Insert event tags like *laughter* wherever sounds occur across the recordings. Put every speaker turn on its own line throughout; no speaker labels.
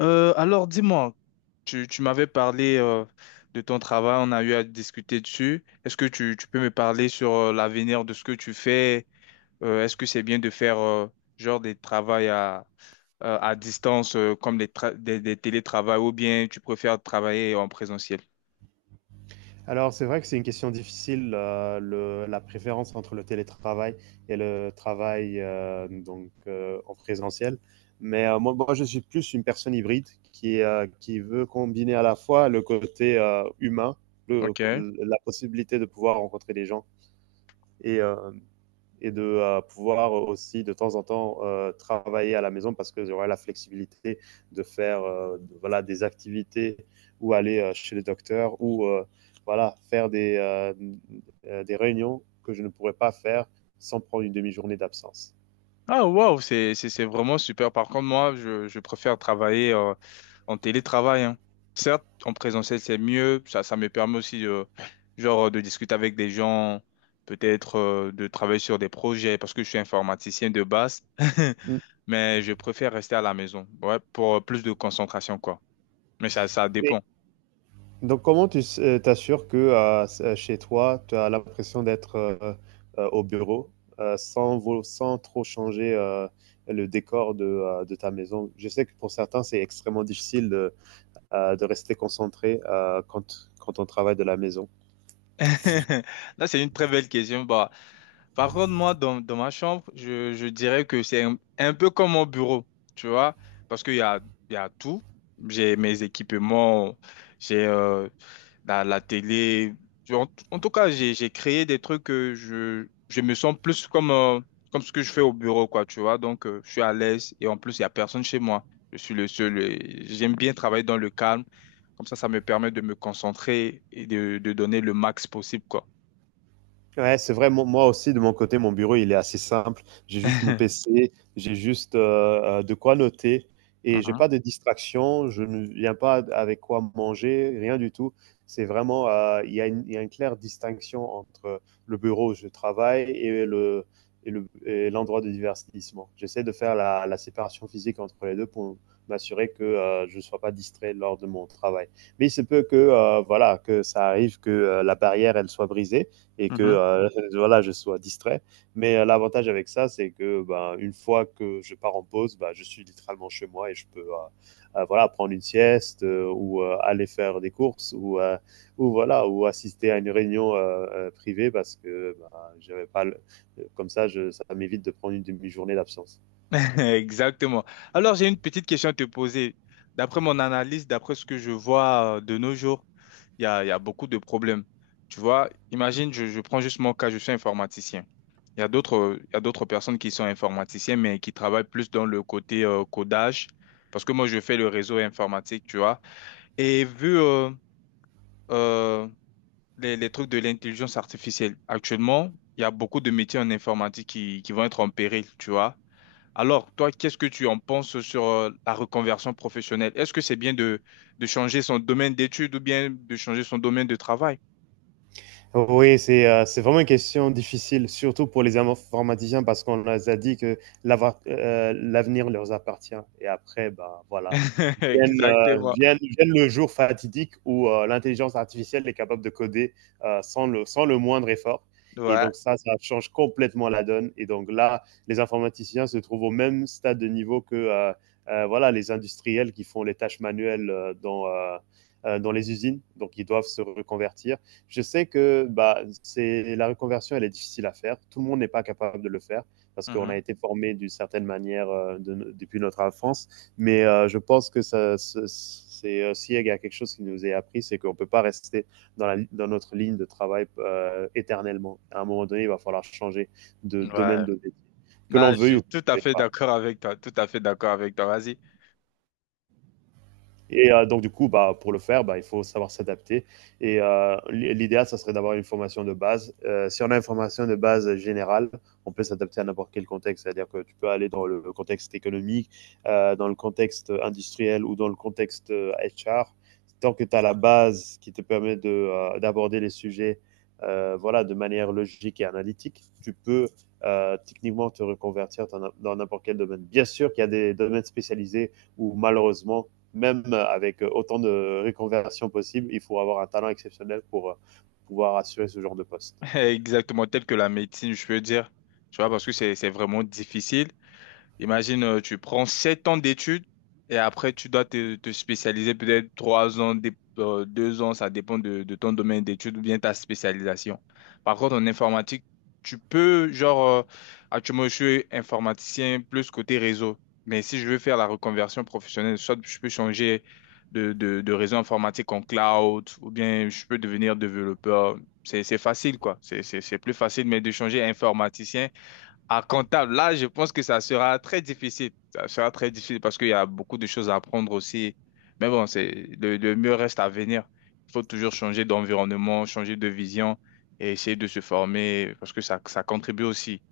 Alors dis-moi, tu m'avais parlé de ton travail, on a eu à discuter dessus. Est-ce que tu peux me parler sur l'avenir de ce que tu fais? Est-ce que c'est bien de faire genre des travails à distance comme des télétravails ou bien tu préfères travailler en présentiel?
Alors, c'est vrai que c'est une question difficile, la préférence entre le télétravail et le travail donc en présentiel. Mais moi, je suis plus une personne hybride qui veut combiner à la fois le côté humain, le,
Ok.
la possibilité de pouvoir rencontrer des gens et et de pouvoir aussi de temps en temps travailler à la maison parce que j'aurai la flexibilité de faire voilà, des activités ou aller chez les docteurs ou voilà, faire des réunions que je ne pourrais pas faire sans prendre une demi-journée d'absence.
Ah, waouh, c'est vraiment super. Par contre, moi, je préfère travailler en télétravail, hein. Certes, en présentiel, c'est mieux. Ça me permet aussi de, genre, de discuter avec des gens, peut-être de travailler sur des projets, parce que je suis informaticien de base. *laughs*
Mm.
Mais je préfère rester à la maison, ouais, pour plus de concentration, quoi. Mais ça
Et
dépend.
Donc, comment tu t'assures que chez toi, tu as l'impression d'être au bureau sans trop changer le décor de ta maison? Je sais que pour certains, c'est extrêmement difficile de rester concentré quand on travaille de la maison.
*laughs* Là, c'est une très belle question. Par contre, moi, dans ma chambre, je dirais que c'est un peu comme mon bureau, tu vois, parce qu'il y a tout. J'ai mes équipements, j'ai la télé. En tout cas, j'ai créé des trucs que je me sens plus comme, comme ce que je fais au bureau, quoi, tu vois. Donc, je suis à l'aise et en plus, il n'y a personne chez moi. Je suis le seul, et j'aime bien travailler dans le calme. Comme ça me permet de me concentrer et de donner le max possible, quoi.
Ouais, c'est vrai. Moi aussi, de mon côté, mon bureau, il est assez simple. J'ai juste mon
*laughs*
PC, j'ai juste de quoi noter et j'ai
Mhm,
pas de distraction. Je ne viens pas avec quoi manger, rien du tout. C'est vraiment, il y a une claire distinction entre le bureau où je travaille et l'endroit de divertissement. J'essaie de faire la séparation physique entre les deux pour m'assurer que je ne sois pas distrait lors de mon travail. Mais il se peut que, voilà, que ça arrive que la barrière, elle soit brisée et que
mhm.
*laughs* voilà, je sois distrait. Mais l'avantage avec ça, c'est que ben, une fois que je pars en pause, ben, je suis littéralement chez moi et je peux voilà prendre une sieste ou aller faire des courses ou voilà ou assister à une réunion privée parce que ben, j'avais pas le- comme ça, ça m'évite de prendre une demi-journée d'absence.
*laughs* Exactement. Alors, j'ai une petite question à te poser. D'après mon analyse, d'après ce que je vois de nos jours, il y a beaucoup de problèmes. Tu vois, imagine, je prends juste mon cas, je suis informaticien. Il y a d'autres personnes qui sont informaticiens, mais qui travaillent plus dans le côté codage, parce que moi, je fais le réseau informatique, tu vois. Et vu euh, les trucs de l'intelligence artificielle, actuellement, il y a beaucoup de métiers en informatique qui vont être en péril, tu vois. Alors, toi, qu'est-ce que tu en penses sur la reconversion professionnelle? Est-ce que c'est bien de changer son domaine d'études ou bien de changer son domaine de travail?
Oui, c'est vraiment une question difficile, surtout pour les informaticiens parce qu'on les a dit que l'avenir leur appartient. Et après, ben voilà.
*laughs*
vienne, euh,
Exactement.
vienne- vienne le jour fatidique où l'intelligence artificielle est capable de coder sans le moindre effort. Et
Ouais.
donc ça change complètement la donne. Et donc là, les informaticiens se trouvent au même stade de niveau que voilà, les industriels qui font les tâches manuelles dans les usines. Donc ils doivent se reconvertir. Je sais que bah, la reconversion, elle est difficile à faire. Tout le monde n'est pas capable de le faire parce qu'on a
Mhm.
été formé d'une certaine manière depuis notre enfance. Mais je pense que ça, c'est aussi il y a quelque chose qui nous est appris, c'est qu'on ne peut pas rester dans notre ligne de travail éternellement. À un moment donné, il va falloir changer de
Ouais.
domaine de métier, que l'on
Là, je
veuille ou
suis
que l'on
tout à
ne veuille
fait
pas.
d'accord avec toi. Tout à fait d'accord avec toi. Vas-y.
Et donc, du coup, bah, pour le faire, bah, il faut savoir s'adapter. Et l'idéal, ça serait d'avoir une formation de base. Si on a une formation de base générale, on peut s'adapter à n'importe quel contexte. C'est-à-dire que tu peux aller dans le contexte économique, dans le contexte industriel ou dans le contexte HR. Tant que tu as la base qui te permet d'aborder les sujets voilà, de manière logique et analytique, tu peux techniquement te reconvertir dans n'importe quel domaine. Bien sûr qu'il y a des domaines spécialisés où malheureusement, même avec autant de reconversions possibles, il faut avoir un talent exceptionnel pour pouvoir assurer ce genre de poste.
*laughs* Exactement. Tel que la médecine, je peux dire. Tu vois, parce que c'est vraiment difficile. Imagine, tu prends 7 ans d'études et après, tu dois te spécialiser peut-être 3 ans, 2 ans, ça dépend de ton domaine d'études ou bien ta spécialisation. Par contre, en informatique, tu peux, genre, actuellement, je suis informaticien plus côté réseau. Mais si je veux faire la reconversion professionnelle, soit je peux changer de réseau informatique en cloud ou bien je peux devenir développeur. C'est facile, quoi. C'est plus facile, mais de changer informaticien. À comptable, là, je pense que ça sera très difficile. Ça sera très difficile parce qu'il y a beaucoup de choses à apprendre aussi. Mais bon, c'est le mieux reste à venir. Il faut toujours changer d'environnement, changer de vision et essayer de se former parce que ça contribue aussi.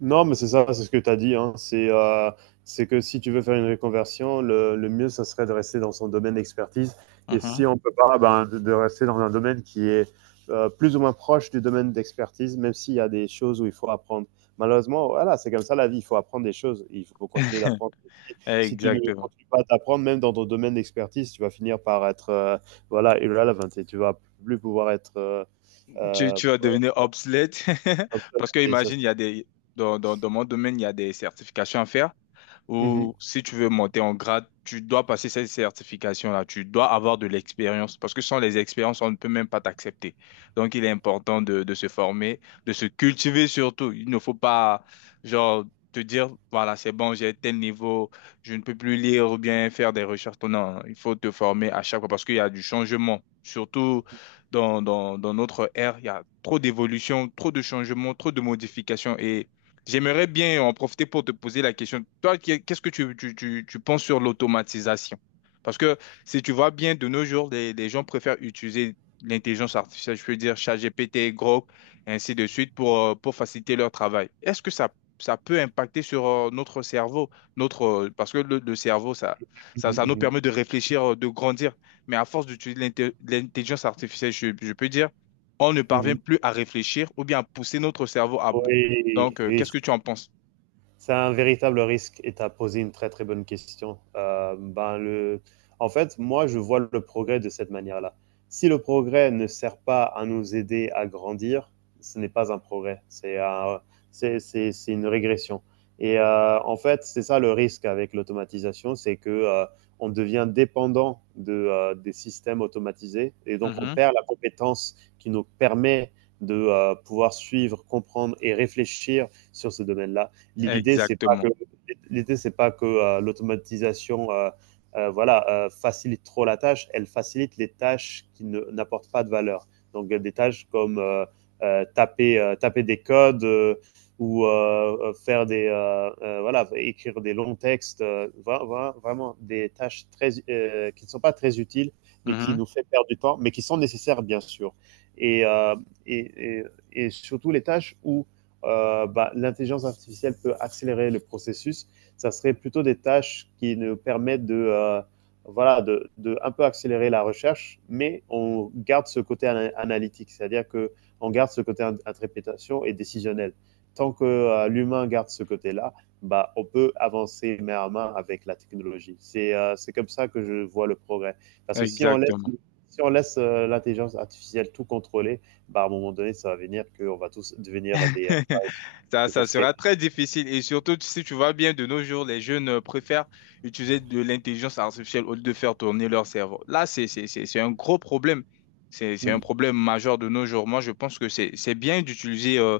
Non, mais c'est ça, c'est ce que tu as dit. Hein. C'est que si tu veux faire une reconversion, le mieux, ça serait de rester dans son domaine d'expertise. Et
Mhm.
si on peut pas, ben, de rester dans un domaine qui est plus ou moins proche du domaine d'expertise, même s'il y a des choses où il faut apprendre. Malheureusement, voilà, c'est comme ça la vie. Il faut apprendre des choses. Il faut continuer
*laughs*
d'apprendre. Si tu ne
Exactement.
continues pas d'apprendre, même dans ton domaine d'expertise, tu vas finir par être voilà, irrelevant et tu vas plus pouvoir être euh,
Tu vas devenir obsolète *laughs*
obsolète.
parce que imagine, il y a des, dans mon domaine, il y a des certifications à faire,
Mhm,
ou si tu veux monter en grade, tu dois passer cette certification-là, tu dois avoir de l'expérience, parce que sans les expériences, on ne peut même pas t'accepter. Donc, il est important de se former, de se cultiver surtout. Il ne faut pas, genre, te dire, voilà, c'est bon, j'ai tel niveau, je ne peux plus lire ou bien faire des recherches. Non, il faut te former à chaque fois, parce qu'il y a du changement, surtout dans notre ère, il y a trop d'évolution, trop de changements, trop de modifications. Et j'aimerais bien en profiter pour te poser la question. Toi, qu'est-ce que tu penses sur l'automatisation? Parce que si tu vois bien, de nos jours, les gens préfèrent utiliser l'intelligence artificielle, je veux dire ChatGPT, Grok, et ainsi de suite, pour faciliter leur travail. Est-ce que ça peut impacter sur notre cerveau, notre, parce que le cerveau, ça nous
mhm,
permet de réfléchir, de grandir. Mais à force d'utiliser l'intelligence artificielle, je peux dire, on ne
mhm,
parvient
mhm.
plus à réfléchir ou bien à pousser notre cerveau à bout.
Oui,
Donc,
oui,
qu'est-ce que tu en penses?
c'est un véritable risque et tu as posé une très très bonne question. En fait, moi, je vois le progrès de cette manière-là. Si le progrès ne sert pas à nous aider à grandir, ce n'est pas un progrès, c'est un, c'est une régression. Et en fait, c'est ça le risque avec l'automatisation, c'est que on devient dépendant des systèmes automatisés et donc on
Mhm.
perd la compétence qui nous permet de pouvoir suivre, comprendre et réfléchir sur ce domaine-là. L'idée, c'est pas que
Exactement.
l'idée, c'est pas que l'automatisation voilà, facilite trop la tâche, elle facilite les tâches qui n'apportent pas de valeur. Donc, des tâches comme taper des codes ou faire des, voilà, écrire des longs textes, vraiment des tâches très, qui ne sont pas très utiles, mais qui
Mhm.
nous fait perdre du temps, mais qui sont nécessaires, bien sûr. Et, euh, et, et, et surtout les tâches où bah, l'intelligence artificielle peut accélérer le processus. Ça serait plutôt des tâches qui nous permettent de, voilà, de un peu accélérer la recherche, mais on garde ce côté analytique, c'est-à-dire que on garde ce côté interprétation et décisionnel. Tant que l'humain garde ce côté-là, bah, on peut avancer main à main avec la technologie. C'est comme ça que je vois le progrès. Parce que si on laisse,
Exactement.
si on laisse l'intelligence artificielle tout contrôler, bah, à un moment donné, ça va venir qu'on va tous devenir des,
*laughs*
et ça
Ça
se fait.
sera très difficile. Et surtout, si tu vois bien, de nos jours, les jeunes préfèrent utiliser de l'intelligence artificielle au lieu de faire tourner leur cerveau. Là, c'est un gros problème. C'est un
Mm,
problème majeur de nos jours. Moi, je pense que c'est bien d'utiliser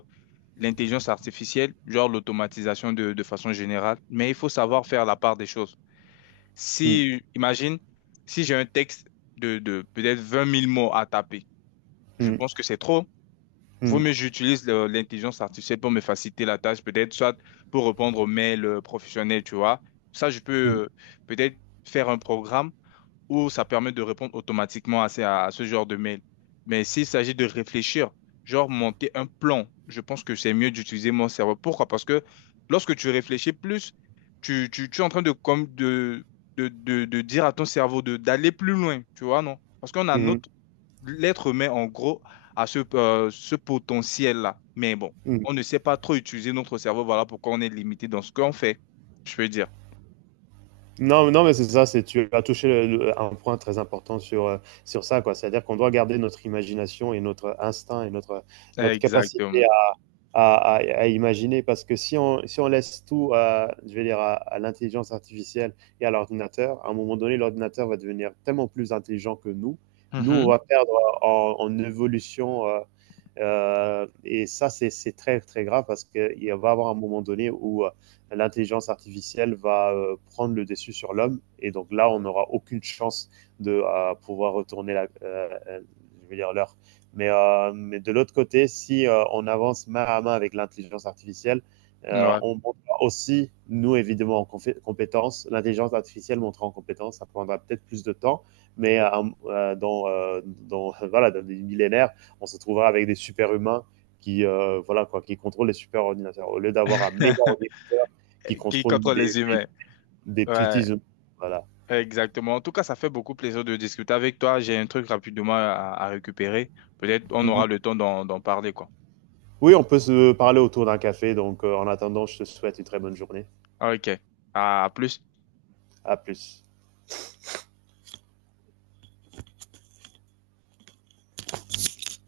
l'intelligence artificielle, genre l'automatisation de façon générale, mais il faut savoir faire la part des choses.
mm,
Si, imagine, si j'ai un texte de peut-être 20 000 mots à taper. Je
mm,
pense que c'est trop. Vaut
mm,
mieux j'utilise l'intelligence artificielle pour me faciliter la tâche, peut-être soit pour répondre aux mails professionnels, tu vois. Ça, je peux
mm,
euh, peut-être faire un programme ou ça permet de répondre automatiquement à, à ce genre de mail. Mais s'il s'agit de réfléchir, genre monter un plan, je pense que c'est mieux d'utiliser mon cerveau. Pourquoi? Parce que lorsque tu réfléchis plus, tu es en train de, comme de, de dire à ton cerveau de, d'aller plus loin, tu vois, non? Parce qu'on a
mm,
notre, l'être humain, en gros, à ce, ce potentiel-là. Mais bon,
mm.
on ne sait pas trop utiliser notre cerveau. Voilà pourquoi on est limité dans ce qu'on fait, je peux dire.
Non, non, mais c'est ça, c'est tu as touché un point très important sur ça, quoi. C'est-à-dire qu'on doit garder notre imagination et notre instinct et notre
Exactement.
capacité à imaginer, parce que si on laisse tout, à, je vais dire, à l'intelligence artificielle et à l'ordinateur, à un moment donné, l'ordinateur va devenir tellement plus intelligent que nous. Nous, on
Mhm.
va perdre en évolution. Et ça, c'est très, très grave parce qu'il va y avoir un moment donné où l'intelligence artificielle va prendre le dessus sur l'homme. Et donc là, on n'aura aucune chance de pouvoir retourner la, je veux dire l'heure. Mais de l'autre côté, si on avance main à main avec l'intelligence artificielle,
Ouais.
on montera aussi, nous évidemment, en compétences. L'intelligence artificielle montera en compétences, ça prendra peut-être plus de temps, mais *laughs* voilà, dans des millénaires, on se trouvera avec des super humains qui, voilà, quoi, qui contrôlent les super ordinateurs au lieu d'avoir un méga
*laughs*
ordinateur qui
Qui
contrôle
contre les humains.
des petits
Ouais,
humains. Voilà.
exactement. En tout cas, ça fait beaucoup plaisir de discuter avec toi. J'ai un truc rapidement à récupérer. Peut-être on
Mhm.
aura le temps d'en parler, quoi.
Oui, on peut se parler autour d'un café. Donc, en attendant, je te souhaite une très bonne journée.
Ok. À plus.
À plus.